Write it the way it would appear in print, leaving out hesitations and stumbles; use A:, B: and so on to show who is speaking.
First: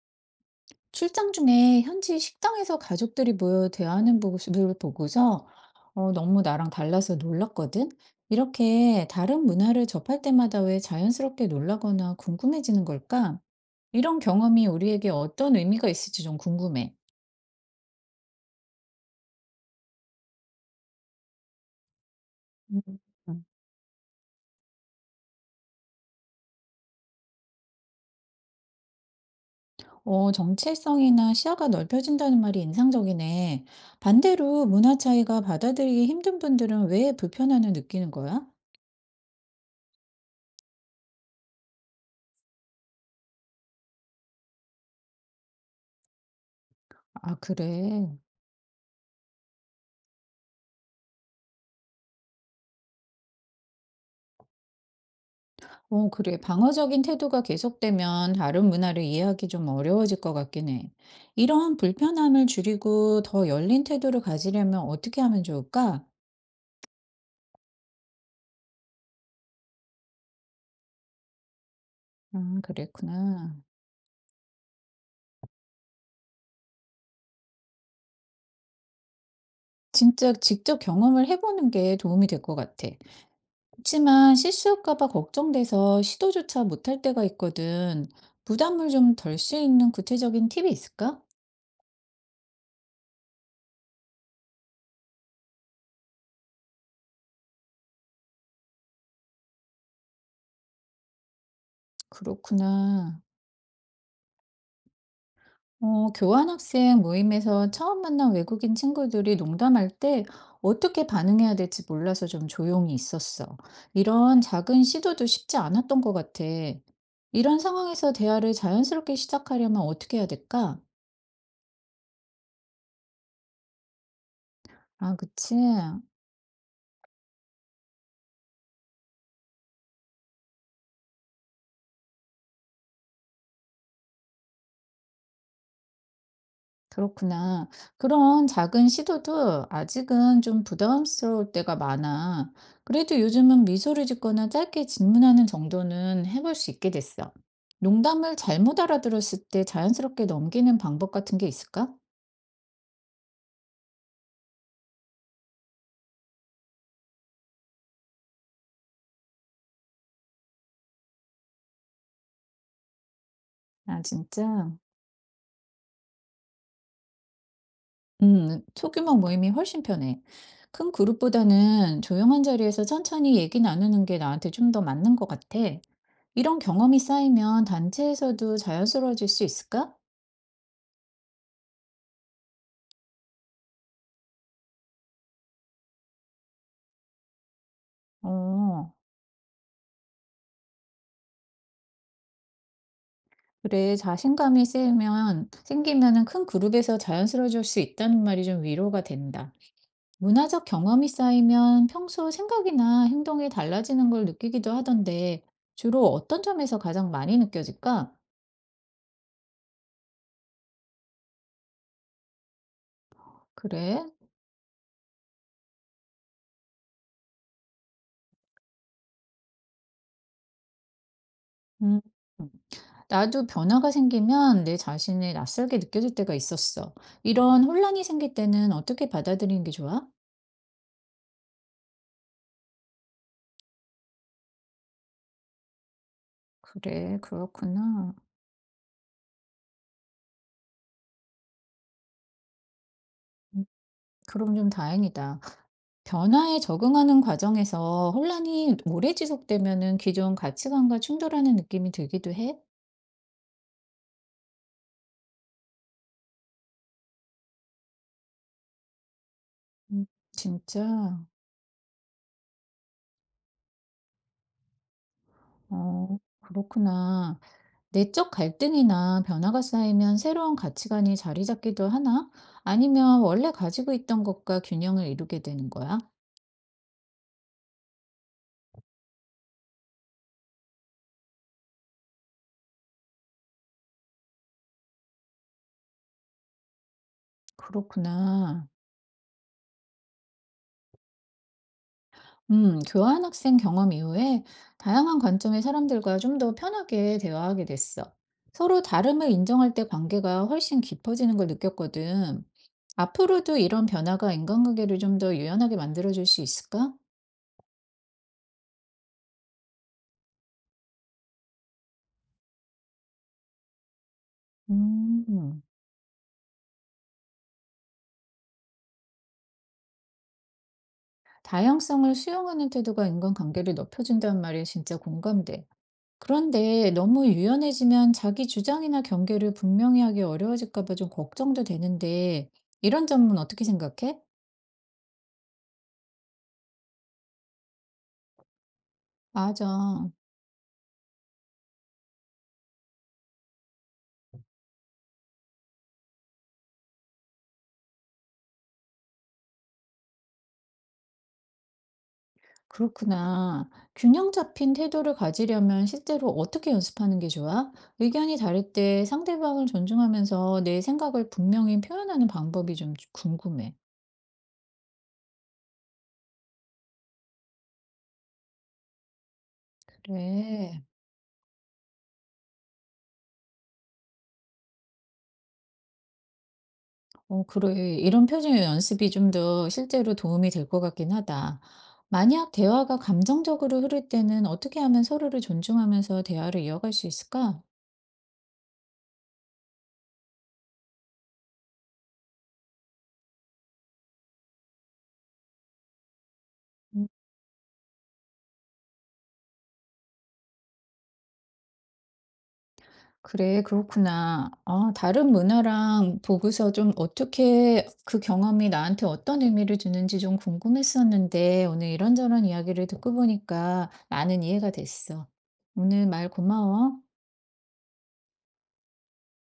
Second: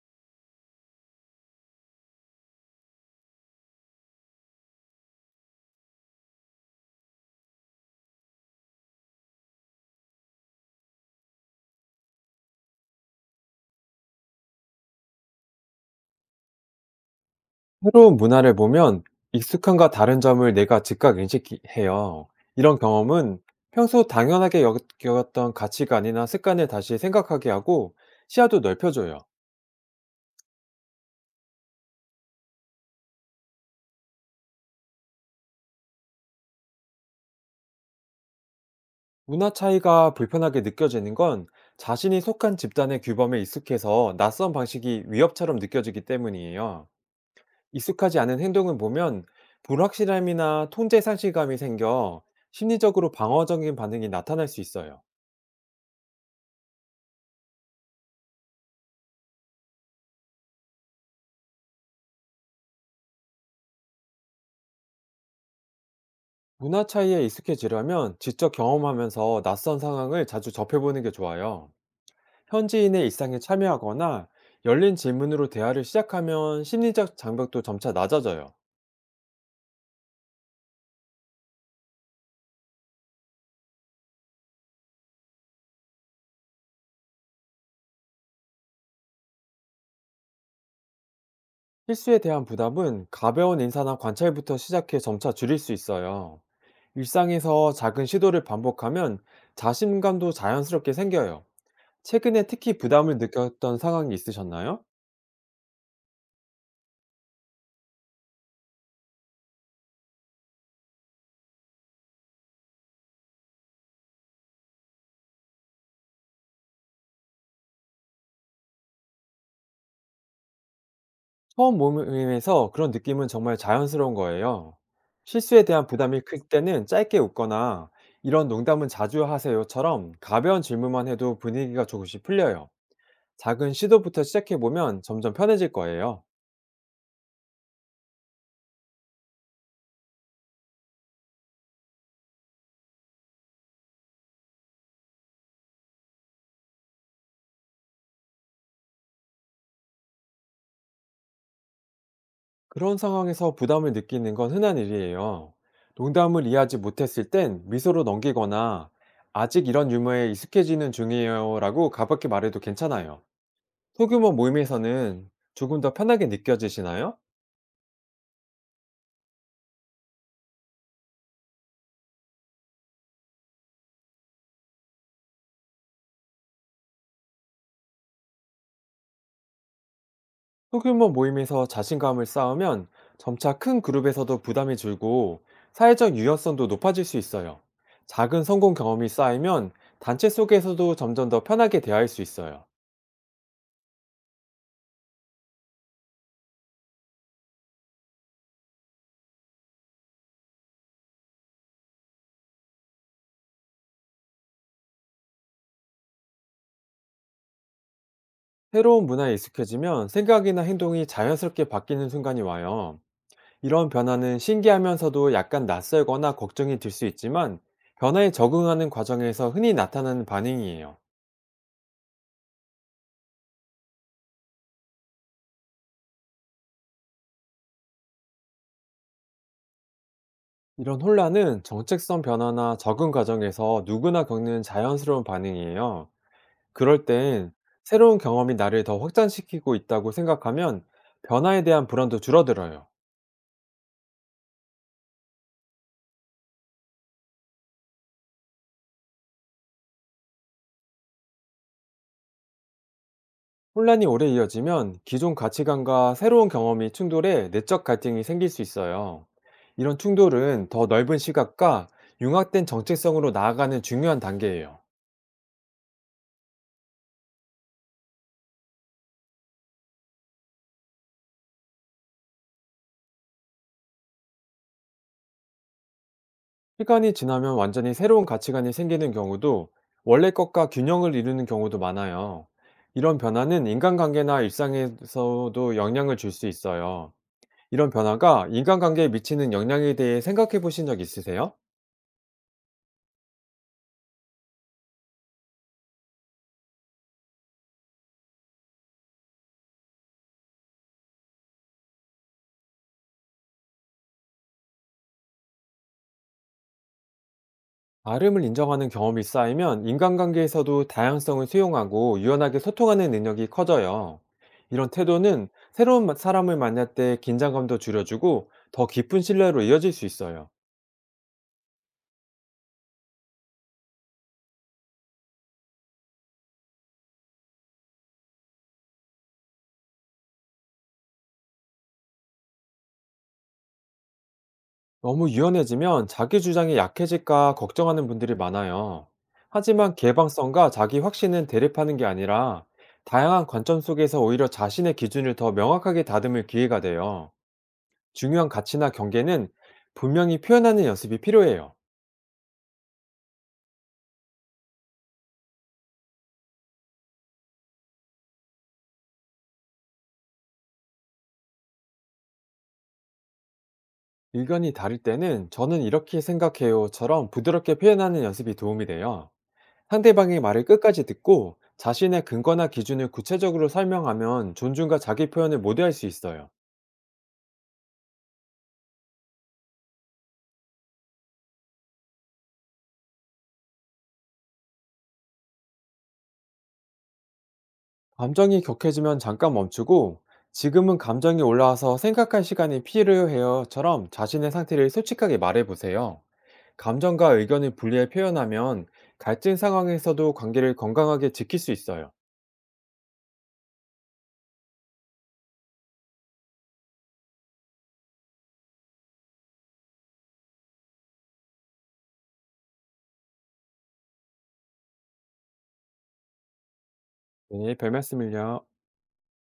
A: 출장 중에 현지 식당에서 가족들이 모여 대화하는 모습을 보고서 너무 나랑 달라서 놀랐거든? 이렇게 다른 문화를 접할 때마다 왜 자연스럽게 놀라거나 궁금해지는 걸까? 이런 경험이 우리에게 어떤 의미가 있을지 좀 궁금해.
B: 새로운 문화를 보면 익숙함과 다른 점을 내가 즉각 인식해요. 이런
A: 음,
B: 경험은
A: 음.
B: 평소 당연하게 여겼던 가치관이나 습관을 다시 생각하게 하고 시야도 넓혀줘요.
A: 정체성이나 시야가 넓혀진다는 말이 인상적이네. 반대로 문화 차이가 받아들이기 힘든 분들은 왜 불편함을 느끼는 거야?
B: 문화 차이가 불편하게 느껴지는 건 자신이 속한 집단의 규범에 익숙해서 낯선 방식이 위협처럼 느껴지기 때문이에요.
A: 아, 그래.
B: 익숙하지 않은 행동을 보면 불확실함이나 통제 상실감이 생겨 심리적으로 방어적인 반응이 나타날 수 있어요.
A: 어, 그래. 방어적인 태도가 계속되면 다른 문화를 이해하기 좀 어려워질 것 같긴 해. 이런 불편함을 줄이고 더 열린 태도를 가지려면 어떻게 하면 좋을까?
B: 문화 차이에 익숙해지려면 직접 경험하면서 낯선 상황을 자주 접해보는 게 좋아요.
A: 아,
B: 현지인의 일상에
A: 그랬구나.
B: 참여하거나 열린 질문으로 대화를 시작하면 심리적 장벽도 점차 낮아져요.
A: 진짜 직접 경험을 해보는 게 도움이 될 것 같아. 그렇지만 실수할까 봐 걱정돼서 시도조차 못할 때가 있거든. 부담을 좀 덜 수 있는 구체적인 팁이 있을까?
B: 실수에 대한 부담은 가벼운 인사나 관찰부터 시작해 점차 줄일 수 있어요. 일상에서 작은 시도를 반복하면 자신감도 자연스럽게 생겨요. 최근에 특히 부담을
A: 그렇구나.
B: 느꼈던 상황이 있으셨나요?
A: 교환학생 모임에서 처음 만난 외국인 친구들이 농담할 때 어떻게 반응해야 될지 몰라서 좀 조용히 있었어. 이런 작은 시도도 쉽지 않았던 것 같아. 이런 상황에서 대화를 자연스럽게 시작하려면 어떻게 해야 될까?
B: 처음 모임에서 그런 느낌은 정말 자연스러운 거예요.
A: 아, 그치.
B: 실수에 대한 부담이 클 때는 짧게 웃거나, 이런 농담은 자주 하세요처럼 가벼운 질문만 해도 분위기가 조금씩 풀려요. 작은 시도부터 시작해보면 점점 편해질 거예요.
A: 그렇구나. 그런 작은 시도도 아직은 좀 부담스러울 때가 많아. 그래도 요즘은 미소를 짓거나 짧게 질문하는 정도는 해볼 수 있게 됐어. 농담을 잘못 알아들었을 때 자연스럽게 넘기는 방법 같은 게 있을까?
B: 그런 상황에서 부담을 느끼는 건 흔한 일이에요. 농담을 이해하지 못했을 땐 미소로 넘기거나, 아직 이런 유머에 익숙해지는 중이에요라고 가볍게 말해도 괜찮아요.
A: 아,
B: 소규모
A: 진짜?
B: 모임에서는 조금 더 편하게 느껴지시나요?
A: 소규모 모임이 훨씬 편해. 큰 그룹보다는 조용한 자리에서 천천히 얘기 나누는 게 나한테 좀 더 맞는 것 같아. 이런 경험이 쌓이면 단체에서도 자연스러워질 수 있을까?
B: 소규모 모임에서 자신감을 쌓으면 점차 큰 그룹에서도 부담이 줄고 사회적 유연성도 높아질 수 있어요. 작은 성공
A: 어.
B: 경험이 쌓이면 단체 속에서도 점점 더 편하게 대화할 수 있어요.
A: 그래, 자신감이 생기면은 큰 그룹에서 자연스러워질 수 있다는 말이 좀 위로가 된다. 문화적 경험이 쌓이면 평소 생각이나 행동이 달라지는 걸 느끼기도 하던데, 주로 어떤 점에서 가장 많이 느껴질까?
B: 새로운 문화에 익숙해지면 생각이나 행동이 자연스럽게 바뀌는 순간이 와요. 이런
A: 그래?
B: 변화는 신기하면서도 약간 낯설거나 걱정이 들 수 있지만, 변화에 적응하는 과정에서 흔히 나타나는 반응이에요.
A: 음. 나도 변화가 생기면 내 자신이 낯설게 느껴질 때가 있었어. 이런 혼란이 생길 때는 어떻게 받아들이는 게 좋아?
B: 이런 혼란은 정체성 변화나 적응 과정에서 누구나 겪는 자연스러운 반응이에요. 그럴
A: 그래,
B: 땐
A: 그렇구나.
B: 새로운 경험이 나를 더 확장시키고 있다고 생각하면 변화에 대한 불안도 줄어들어요.
A: 음, 그럼 좀 다행이다. 변화에 적응하는 과정에서 혼란이 오래 지속되면은 기존 가치관과 충돌하는 느낌이 들기도 해?
B: 혼란이 오래 이어지면 기존 가치관과 새로운 경험이 충돌해 내적 갈등이 생길 수 있어요. 이런
A: 음,
B: 충돌은 더 넓은
A: 진짜?
B: 시각과 융합된 정체성으로 나아가는 중요한 단계예요.
A: 그렇구나. 내적 갈등이나 변화가 쌓이면 새로운 가치관이 자리 잡기도 하나? 아니면 원래 가지고 있던 것과 균형을 이루게 되는 거야?
B: 시간이 지나면 완전히 새로운 가치관이 생기는 경우도, 원래 것과 균형을 이루는 경우도 많아요. 이런 변화는 인간관계나 일상에서도 영향을 줄 수 있어요. 이런 변화가
A: 그렇구나.
B: 인간관계에 미치는 영향에 대해 생각해 보신 적 있으세요?
A: 교환학생 경험 이후에 다양한 관점의 사람들과 좀 더 편하게 대화하게 됐어. 서로 다름을 인정할 때 관계가 훨씬 깊어지는 걸 느꼈거든. 앞으로도 이런 변화가 인간관계를 좀 더 유연하게 만들어줄 수 있을까?
B: 다름을 인정하는 경험이 쌓이면 인간관계에서도 다양성을 수용하고 유연하게 소통하는 능력이 커져요. 이런 태도는
A: 음,
B: 새로운 사람을 만날 때 긴장감도 줄여주고 더 깊은 신뢰로 이어질 수 있어요.
A: 다양성을 수용하는 태도가 인간관계를 높여준다는 말이 진짜 공감돼. 그런데 너무 유연해지면 자기 주장이나 경계를 분명히 하기 어려워질까 봐 좀 걱정도 되는데, 이런 점은 어떻게 생각해?
B: 너무 유연해지면 자기 주장이 약해질까 걱정하는 분들이 많아요. 하지만
A: 맞아.
B: 개방성과 자기 확신은 대립하는 게 아니라, 다양한 관점 속에서 오히려 자신의 기준을 더 명확하게 다듬을 기회가 돼요. 중요한 가치나 경계는 분명히 표현하는 연습이 필요해요.
A: 그렇구나. 균형 잡힌 태도를 가지려면 실제로 어떻게 연습하는 게 좋아? 의견이 다를 때 상대방을 존중하면서 내 생각을 분명히 표현하는 방법이 좀 궁금해.
B: 의견이 다를 때는 저는 이렇게 생각해요처럼 부드럽게 표현하는 연습이 도움이 돼요. 상대방의 말을
A: 그래.
B: 끝까지 듣고 자신의 근거나 기준을 구체적으로 설명하면 존중과 자기 표현을 모두 할 수 있어요.
A: 어, 그래. 이런 표정 연습이 좀 더 실제로 도움이 될 것 같긴 하다. 만약 대화가 감정적으로 흐를 때는 어떻게 하면 서로를 존중하면서 대화를 이어갈 수 있을까?
B: 감정이 격해지면 잠깐 멈추고, 지금은 감정이 올라와서 생각할 시간이 필요해요처럼 자신의 상태를 솔직하게 말해보세요. 감정과 의견을 분리해 표현하면 갈등 상황에서도 관계를 건강하게 지킬 수 있어요.
A: 그래, 그렇구나. 아, 다른 문화랑 보고서 좀 어떻게 그 경험이 나한테 어떤 의미를 주는지 좀 궁금했었는데 오늘 이런저런 이야기를 듣고 보니까 많은 이해가 됐어. 오늘 말 고마워.
B: 네, 별말씀을요.